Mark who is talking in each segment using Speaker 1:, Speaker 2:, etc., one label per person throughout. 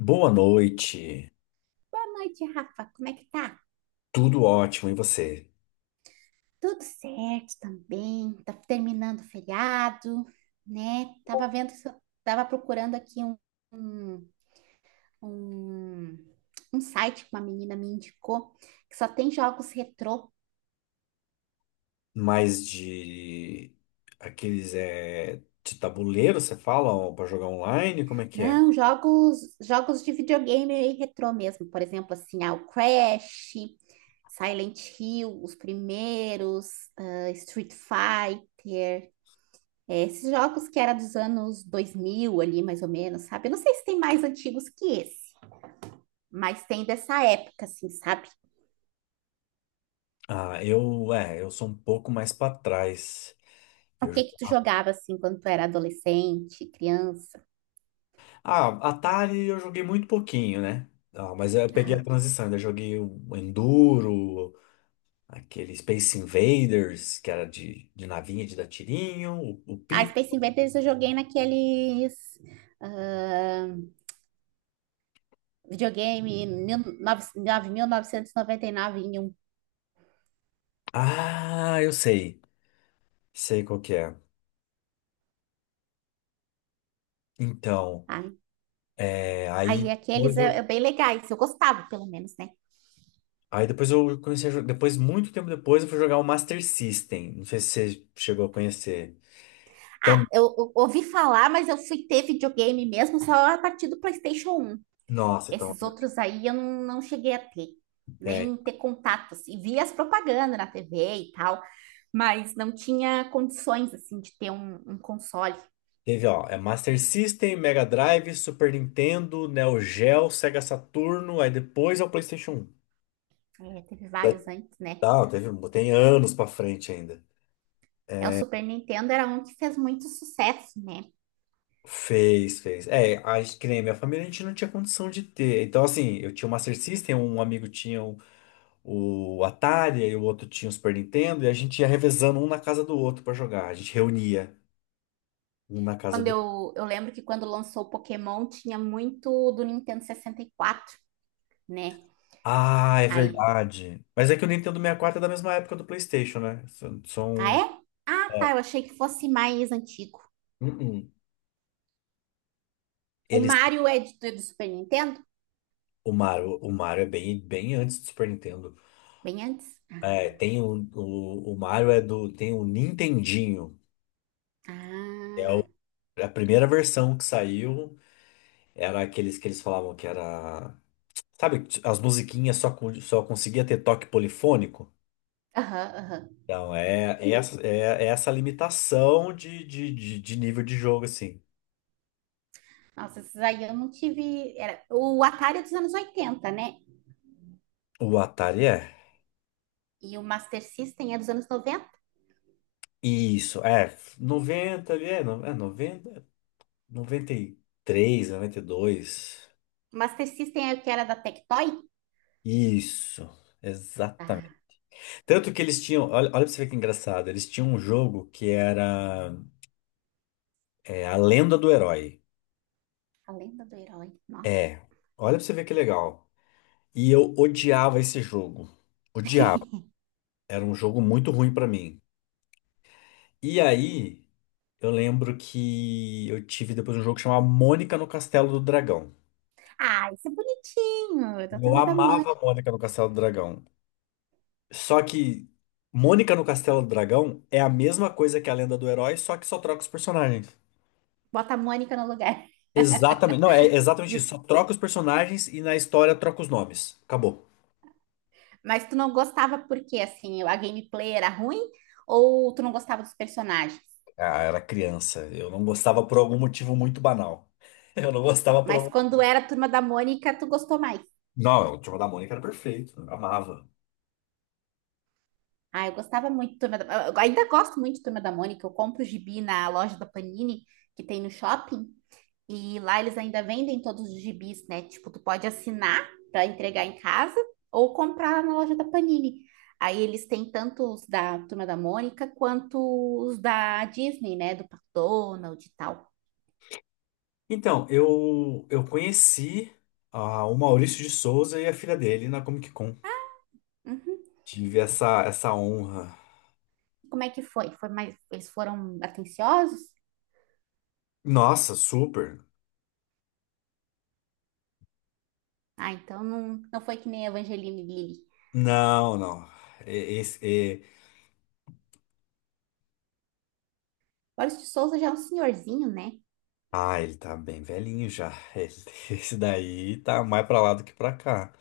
Speaker 1: Boa noite,
Speaker 2: Boa noite, Rafa. Como é que tá?
Speaker 1: tudo ótimo, e você?
Speaker 2: Tudo certo também. Tá terminando o feriado, né? Tava vendo, se eu- tava procurando aqui um, um, um site que uma menina me indicou que só tem jogos retrô.
Speaker 1: Mais de aqueles de tabuleiro, você fala, para jogar online? Como é que é?
Speaker 2: Não, jogos de videogame aí retrô mesmo. Por exemplo, assim, o Crash, Silent Hill, os primeiros, Street Fighter. É, esses jogos que era dos anos 2000 ali, mais ou menos, sabe? Eu não sei se tem mais antigos que esse, mas tem dessa época, assim, sabe?
Speaker 1: Eu sou um pouco mais para trás.
Speaker 2: O
Speaker 1: Eu jo-
Speaker 2: que que tu jogava, assim, quando tu era adolescente, criança?
Speaker 1: Atari eu joguei muito pouquinho, né? Ah, mas eu peguei a
Speaker 2: Aham.
Speaker 1: transição, ainda joguei o Enduro, aquele Space Invaders, que era de navinha, de dar tirinho, o
Speaker 2: Ah,
Speaker 1: Pit.
Speaker 2: Space Invaders eu joguei naqueles ah, videogame 9.999 em um,
Speaker 1: Ah, eu sei, sei qual que é. Então.
Speaker 2: sabe? Aí
Speaker 1: Aí,
Speaker 2: aqueles é, é bem legais, eu gostava, pelo menos, né?
Speaker 1: aí depois eu comecei a jogar. Depois, muito tempo depois, eu fui jogar o Master System. Não sei se você chegou a conhecer. Então,
Speaker 2: Ah, eu ouvi falar, mas eu fui ter videogame mesmo só a partir do PlayStation 1.
Speaker 1: nossa, então.
Speaker 2: Esses outros aí eu não cheguei a ter,
Speaker 1: É,
Speaker 2: nem ter contatos e via as propagandas na TV e tal, mas não tinha condições, assim, de ter um console.
Speaker 1: teve, ó, é Master System, Mega Drive, Super Nintendo, Neo Geo, Sega Saturno, aí depois é o PlayStation um.
Speaker 2: É, teve
Speaker 1: Tá,
Speaker 2: vários antes, né?
Speaker 1: tá, teve, tem anos pra frente ainda.
Speaker 2: É, o Super Nintendo era um que fez muito sucesso, né?
Speaker 1: Fez, fez. É, que nem minha família a gente não tinha condição de ter. Então, assim, eu tinha o Master System, um amigo tinha o Atari, e o outro tinha o Super Nintendo, e a gente ia revezando um na casa do outro pra jogar. A gente reunia um na casa
Speaker 2: Quando
Speaker 1: do.
Speaker 2: eu lembro que quando lançou o Pokémon, tinha muito do Nintendo 64, né?
Speaker 1: Ah, é
Speaker 2: Aí,
Speaker 1: verdade. Mas é que o Nintendo 64 é da mesma época do PlayStation, né? São. São-
Speaker 2: é? Ah, tá,
Speaker 1: é.
Speaker 2: eu achei que fosse mais antigo.
Speaker 1: Uh-uh.
Speaker 2: O
Speaker 1: Eles,
Speaker 2: Mario é do Super Nintendo?
Speaker 1: o Mario é bem, bem antes do Super Nintendo.
Speaker 2: Bem antes?
Speaker 1: É, tem o Mario é do, tem o Nintendinho.
Speaker 2: Ah,
Speaker 1: A primeira versão que saiu era aqueles que eles falavam que era. Sabe, as musiquinhas só, só conseguia ter toque polifônico.
Speaker 2: aham, aham.
Speaker 1: Então, é essa limitação de nível de jogo, assim.
Speaker 2: Nossa, esses aí eu não tive. O Atari é dos anos 80, né?
Speaker 1: O Atari é.
Speaker 2: E o Master System é dos anos 90.
Speaker 1: Isso, é. Noventa ali, é noventa, noventa e três, noventa e dois.
Speaker 2: O Master System é o que era da Tectoy?
Speaker 1: Isso,
Speaker 2: Ah,
Speaker 1: exatamente. Tanto que eles tinham. Olha, olha pra você ver que engraçado. Eles tinham um jogo que era A Lenda do Herói.
Speaker 2: A Lenda do Herói. Nossa.
Speaker 1: É, olha pra você ver que legal. E eu odiava esse jogo. Odiava. Era um jogo muito ruim pra mim. E aí, eu lembro que eu tive depois um jogo que chamava Mônica no Castelo do Dragão.
Speaker 2: Ah, isso é bonitinho. É da
Speaker 1: Eu
Speaker 2: Turma da
Speaker 1: amava
Speaker 2: Mônica.
Speaker 1: Mônica no Castelo do Dragão. Só que Mônica no Castelo do Dragão é a mesma coisa que a Lenda do Herói, só que só troca os personagens.
Speaker 2: Bota a Mônica no lugar.
Speaker 1: Exatamente. Não, é exatamente isso.
Speaker 2: Isso.
Speaker 1: Só troca os personagens e na história troca os nomes. Acabou.
Speaker 2: Mas tu não gostava porque, assim, a gameplay era ruim? Ou tu não gostava dos personagens?
Speaker 1: Ah, era criança. Eu não gostava por algum motivo muito banal. Eu não gostava por
Speaker 2: Mas
Speaker 1: algum.
Speaker 2: quando era a Turma da Mônica, tu gostou mais?
Speaker 1: Não, o Turma da Mônica era perfeito. Eu amava.
Speaker 2: Ah, eu gostava muito de Turma da, eu ainda gosto muito de Turma da Mônica. Eu compro o gibi na loja da Panini, que tem no shopping, e lá eles ainda vendem todos os gibis, né? Tipo, tu pode assinar para entregar em casa ou comprar na loja da Panini. Aí eles têm tanto os da Turma da Mônica quanto os da Disney, né? Do Pato Donald e tal.
Speaker 1: Então, eu conheci ah, o Maurício de Souza e a filha dele na Comic Con.
Speaker 2: Uhum.
Speaker 1: Tive essa honra.
Speaker 2: Como é que foi? Eles foram atenciosos?
Speaker 1: Nossa, super.
Speaker 2: Ah, então não foi que nem a Evangeline Lilly.
Speaker 1: Não, não. E- Esse, e-
Speaker 2: Boris de Souza já é um senhorzinho, né?
Speaker 1: Ah, ele tá bem velhinho já. Ele- Esse daí tá mais pra lá do que pra cá.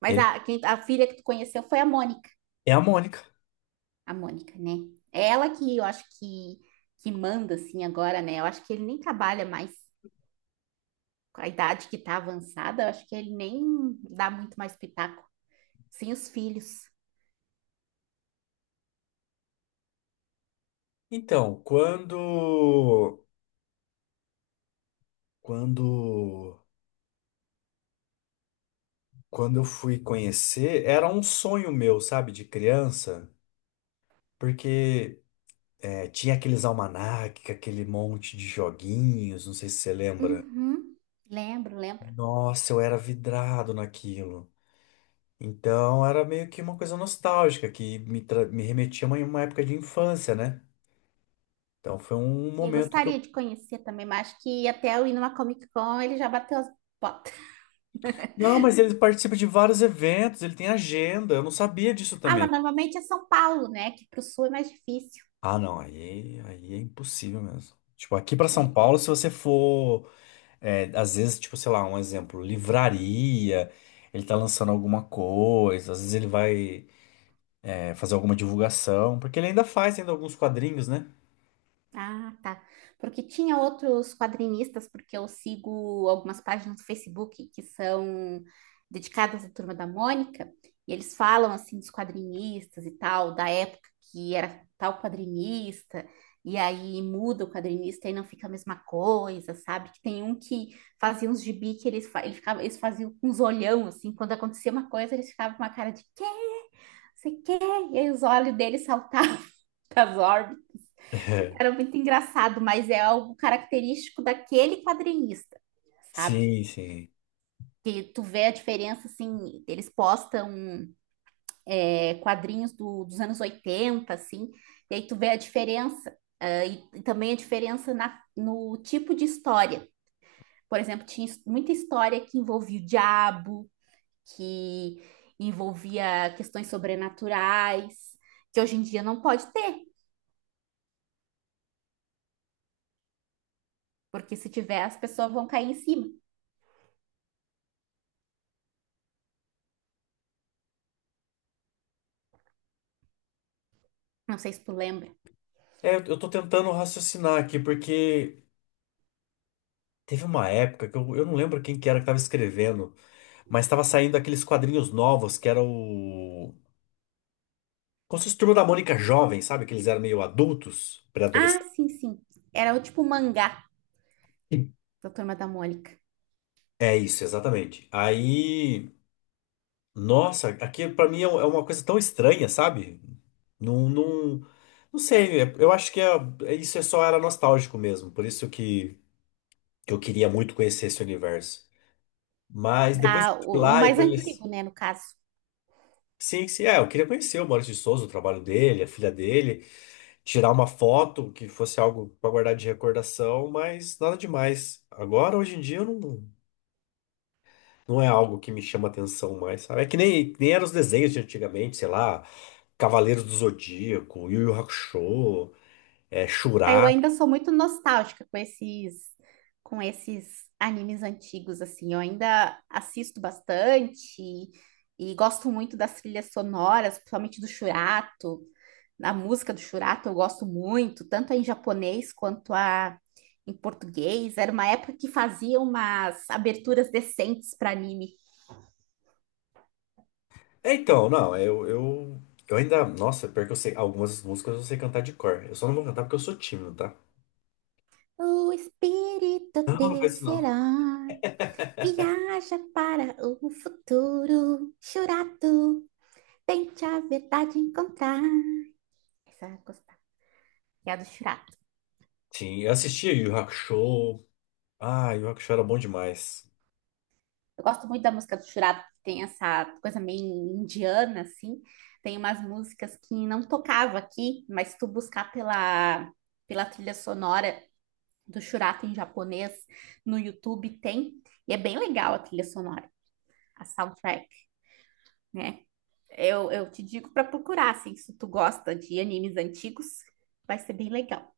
Speaker 2: Mas
Speaker 1: Ele
Speaker 2: a filha que tu conheceu foi a Mônica.
Speaker 1: é a Mônica.
Speaker 2: A Mônica, né? É ela que eu acho que manda, assim, agora, né? Eu acho que ele nem trabalha mais com a idade que tá avançada. Eu acho que ele nem dá muito mais pitaco. Sem os filhos.
Speaker 1: Então, quando. Quando. Quando eu fui conhecer, era um sonho meu, sabe, de criança, porque é, tinha aqueles almanac, aquele monte de joguinhos, não sei se você lembra.
Speaker 2: Uhum. Lembro, lembro.
Speaker 1: Nossa, eu era vidrado naquilo. Então era meio que uma coisa nostálgica que me, me remetia a uma época de infância, né? Então foi um
Speaker 2: Sim, eu
Speaker 1: momento que eu.
Speaker 2: gostaria de conhecer também, mas acho que até eu ir numa Comic Con ele já bateu as botas.
Speaker 1: Não, mas ele participa de vários eventos, ele tem agenda, eu não sabia disso
Speaker 2: Ah,
Speaker 1: também.
Speaker 2: mas normalmente é São Paulo, né? Que pro sul é mais difícil.
Speaker 1: Ah, não, aí é impossível mesmo. Tipo, aqui pra
Speaker 2: É,
Speaker 1: São Paulo, se você for. É, às vezes, tipo, sei lá, um exemplo, livraria, ele tá lançando alguma coisa, às vezes ele vai, é, fazer alguma divulgação, porque ele ainda faz ainda alguns quadrinhos, né?
Speaker 2: Tá. Porque tinha outros quadrinistas, porque eu sigo algumas páginas do Facebook que são dedicadas à Turma da Mônica, e eles falam assim dos quadrinistas e tal, da época que era tal quadrinista, e aí muda o quadrinista e não fica a mesma coisa, sabe? Que tem um que fazia uns gibi que ele ficava, eles faziam uns olhão, assim, quando acontecia uma coisa, eles ficavam com uma cara de quê? Você quê? E aí os olhos deles saltavam das era muito engraçado, mas é algo característico daquele quadrinista, sabe?
Speaker 1: Sim, sim.
Speaker 2: Que tu vê a diferença, assim, eles postam quadrinhos dos anos 80, assim, e aí tu vê a diferença, e também a diferença no tipo de história. Por exemplo, tinha muita história que envolvia o diabo, que envolvia questões sobrenaturais, que hoje em dia não pode ter, porque se tiver, as pessoas vão cair em cima. Não sei se tu lembra.
Speaker 1: É, eu tô tentando raciocinar aqui, porque teve uma época que eu não lembro quem que era que tava escrevendo, mas tava saindo aqueles quadrinhos novos que era o. Como se fosse Turma da Mônica jovem, sabe? Que eles eram meio adultos,
Speaker 2: Ah,
Speaker 1: pré-adolescentes.
Speaker 2: sim, sim. Era o tipo mangá da Turma da Mônica.
Speaker 1: É isso, exatamente. Aí. Nossa, aqui pra mim é um, é uma coisa tão estranha, sabe? Não, não, não sei, eu acho que é, isso é só era nostálgico mesmo, por isso que eu queria muito conhecer esse universo. Mas depois que
Speaker 2: Da,
Speaker 1: eu fui
Speaker 2: o, o
Speaker 1: lá e
Speaker 2: mais
Speaker 1: conheci.
Speaker 2: antigo, né, no caso.
Speaker 1: Sim, sim, é, eu queria conhecer o Maurício de Souza, o trabalho dele, a filha dele, tirar uma foto que fosse algo pra guardar de recordação, mas nada demais. Agora, hoje em dia, eu não. Não é algo que me chama atenção mais, sabe? É que nem eram os desenhos de antigamente, sei lá, Cavaleiros do Zodíaco, Yu Yu Hakusho, é,
Speaker 2: Aí eu
Speaker 1: Shura.
Speaker 2: ainda sou muito nostálgica com esses animes antigos, assim. Eu ainda assisto bastante e gosto muito das trilhas sonoras, principalmente do Shurato. A música do Shurato eu gosto muito, tanto a em japonês quanto a em português. Era uma época que fazia umas aberturas decentes para anime.
Speaker 1: É, então, não, eu ainda. Nossa, pior que eu sei, algumas músicas eu sei cantar de cor. Eu só não vou cantar porque eu sou tímido, tá?
Speaker 2: O espírito
Speaker 1: Não, não faz isso
Speaker 2: desse
Speaker 1: não.
Speaker 2: herói viaja para o futuro. Churato, tente a verdade encontrar. Essa eu gostava, que é a do Churato.
Speaker 1: Sim, eu assistia Yu Yu Hakusho. Ah, Yu Yu Hakusho era bom demais.
Speaker 2: Eu gosto muito da música do Churato, que tem essa coisa meio indiana, assim. Tem umas músicas que não tocava aqui, mas se tu buscar pela trilha sonora do Churato em japonês no YouTube, tem. E é bem legal a trilha sonora, a soundtrack, né? Eu te digo para procurar, assim, se tu gosta de animes antigos, vai ser bem legal.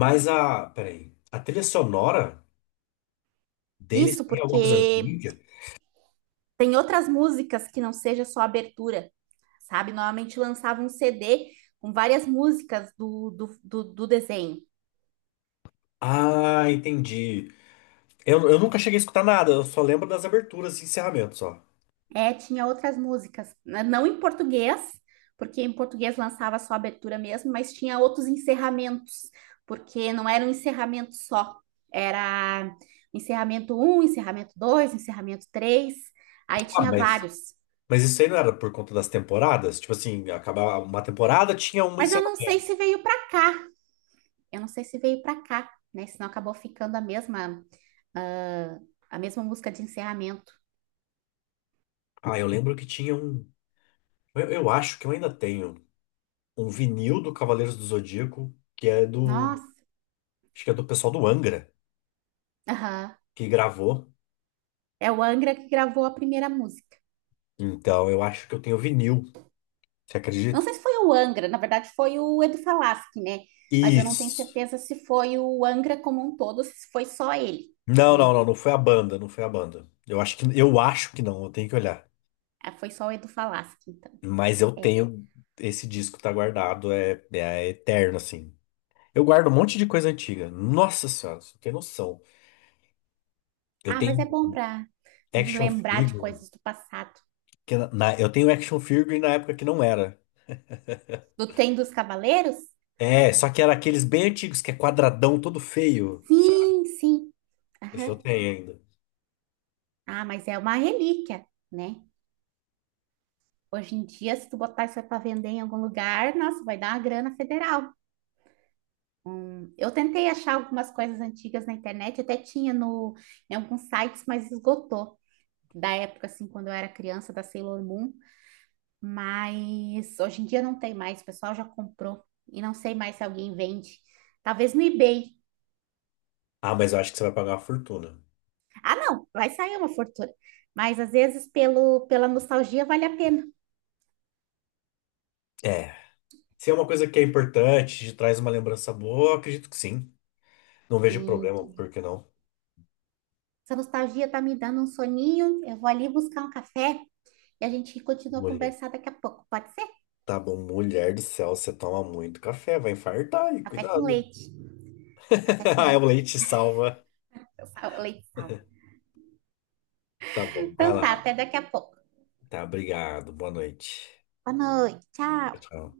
Speaker 1: Mas a. Peraí. A trilha sonora deles
Speaker 2: Isso
Speaker 1: tem alguma coisa ruim?
Speaker 2: porque tem outras músicas que não seja só abertura, sabe? Normalmente lançava um CD com várias músicas do desenho.
Speaker 1: Ah, entendi. Eu nunca cheguei a escutar nada, eu só lembro das aberturas e encerramentos, só.
Speaker 2: É, tinha outras músicas, né, não em português, porque em português lançava só a abertura mesmo, mas tinha outros encerramentos, porque não era um encerramento só, era encerramento um, encerramento 2, encerramento 3, aí
Speaker 1: Ah,
Speaker 2: tinha vários.
Speaker 1: mas isso aí não era por conta das temporadas? Tipo assim, acabava uma temporada, tinha um
Speaker 2: Mas eu não sei
Speaker 1: encerramento.
Speaker 2: se veio para cá, eu não sei se veio para cá, né? Senão acabou ficando ah, a mesma música de encerramento.
Speaker 1: Ah, eu lembro que tinha um. Eu acho que eu ainda tenho um vinil do Cavaleiros do Zodíaco, que é do.
Speaker 2: Nossa,
Speaker 1: Acho que é do pessoal do Angra,
Speaker 2: aham.
Speaker 1: que gravou.
Speaker 2: É o Angra que gravou a primeira música.
Speaker 1: Então eu acho que eu tenho vinil, você
Speaker 2: Não
Speaker 1: acredita?
Speaker 2: sei se foi o Angra, na verdade foi o Edu Falaschi, né? Mas eu não tenho
Speaker 1: Isso.
Speaker 2: certeza se foi o Angra como um todo, se foi só ele,
Speaker 1: Não,
Speaker 2: né?
Speaker 1: não, não, não foi a banda, não foi a banda. Eu acho eu acho que não, eu tenho que olhar.
Speaker 2: Ah, foi só o Edu Falaschi, então.
Speaker 1: Mas eu
Speaker 2: É.
Speaker 1: tenho. Esse disco tá guardado, é, é eterno, assim. Eu guardo um monte de coisa antiga. Nossa senhora, você não tem noção. Eu
Speaker 2: Ah, mas é
Speaker 1: tenho
Speaker 2: bom para
Speaker 1: action
Speaker 2: lembrar de
Speaker 1: figure.
Speaker 2: coisas do passado.
Speaker 1: Que eu tenho action figure na época que não era.
Speaker 2: Do Tem dos Cavaleiros?
Speaker 1: É, só que era aqueles bem antigos, que é quadradão, todo feio. Sabe?
Speaker 2: Sim, sim.
Speaker 1: Esse eu
Speaker 2: Aham.
Speaker 1: tenho ainda.
Speaker 2: Ah, mas é uma relíquia, né? Hoje em dia, se tu botar isso aí para vender em algum lugar, nossa, vai dar uma grana federal. Eu tentei achar algumas coisas antigas na internet, até tinha no, em alguns sites, mas esgotou. Da época, assim, quando eu era criança, da Sailor Moon, mas hoje em dia não tem mais, o pessoal já comprou e não sei mais se alguém vende. Talvez no eBay.
Speaker 1: Ah, mas eu acho que você vai pagar uma fortuna.
Speaker 2: Ah, não, vai sair uma fortuna. Mas às vezes pela nostalgia vale a pena.
Speaker 1: É. Se é uma coisa que é importante, te traz uma lembrança boa, eu acredito que sim. Não vejo
Speaker 2: Sim.
Speaker 1: problema, por que não?
Speaker 2: Essa nostalgia tá me dando um soninho, eu vou ali buscar um café e a gente continua a conversar daqui a pouco, pode ser?
Speaker 1: Tá bom, mulher do céu, você toma muito café, vai infartar aí,
Speaker 2: Café com
Speaker 1: cuidado.
Speaker 2: leite. É café com
Speaker 1: Ah, é o
Speaker 2: leite,
Speaker 1: leite salva.
Speaker 2: leite sal.
Speaker 1: Tá bom, vai
Speaker 2: Então tá,
Speaker 1: lá.
Speaker 2: até daqui a pouco.
Speaker 1: Tá, obrigado. Boa noite.
Speaker 2: Boa noite, tchau.
Speaker 1: Tchau.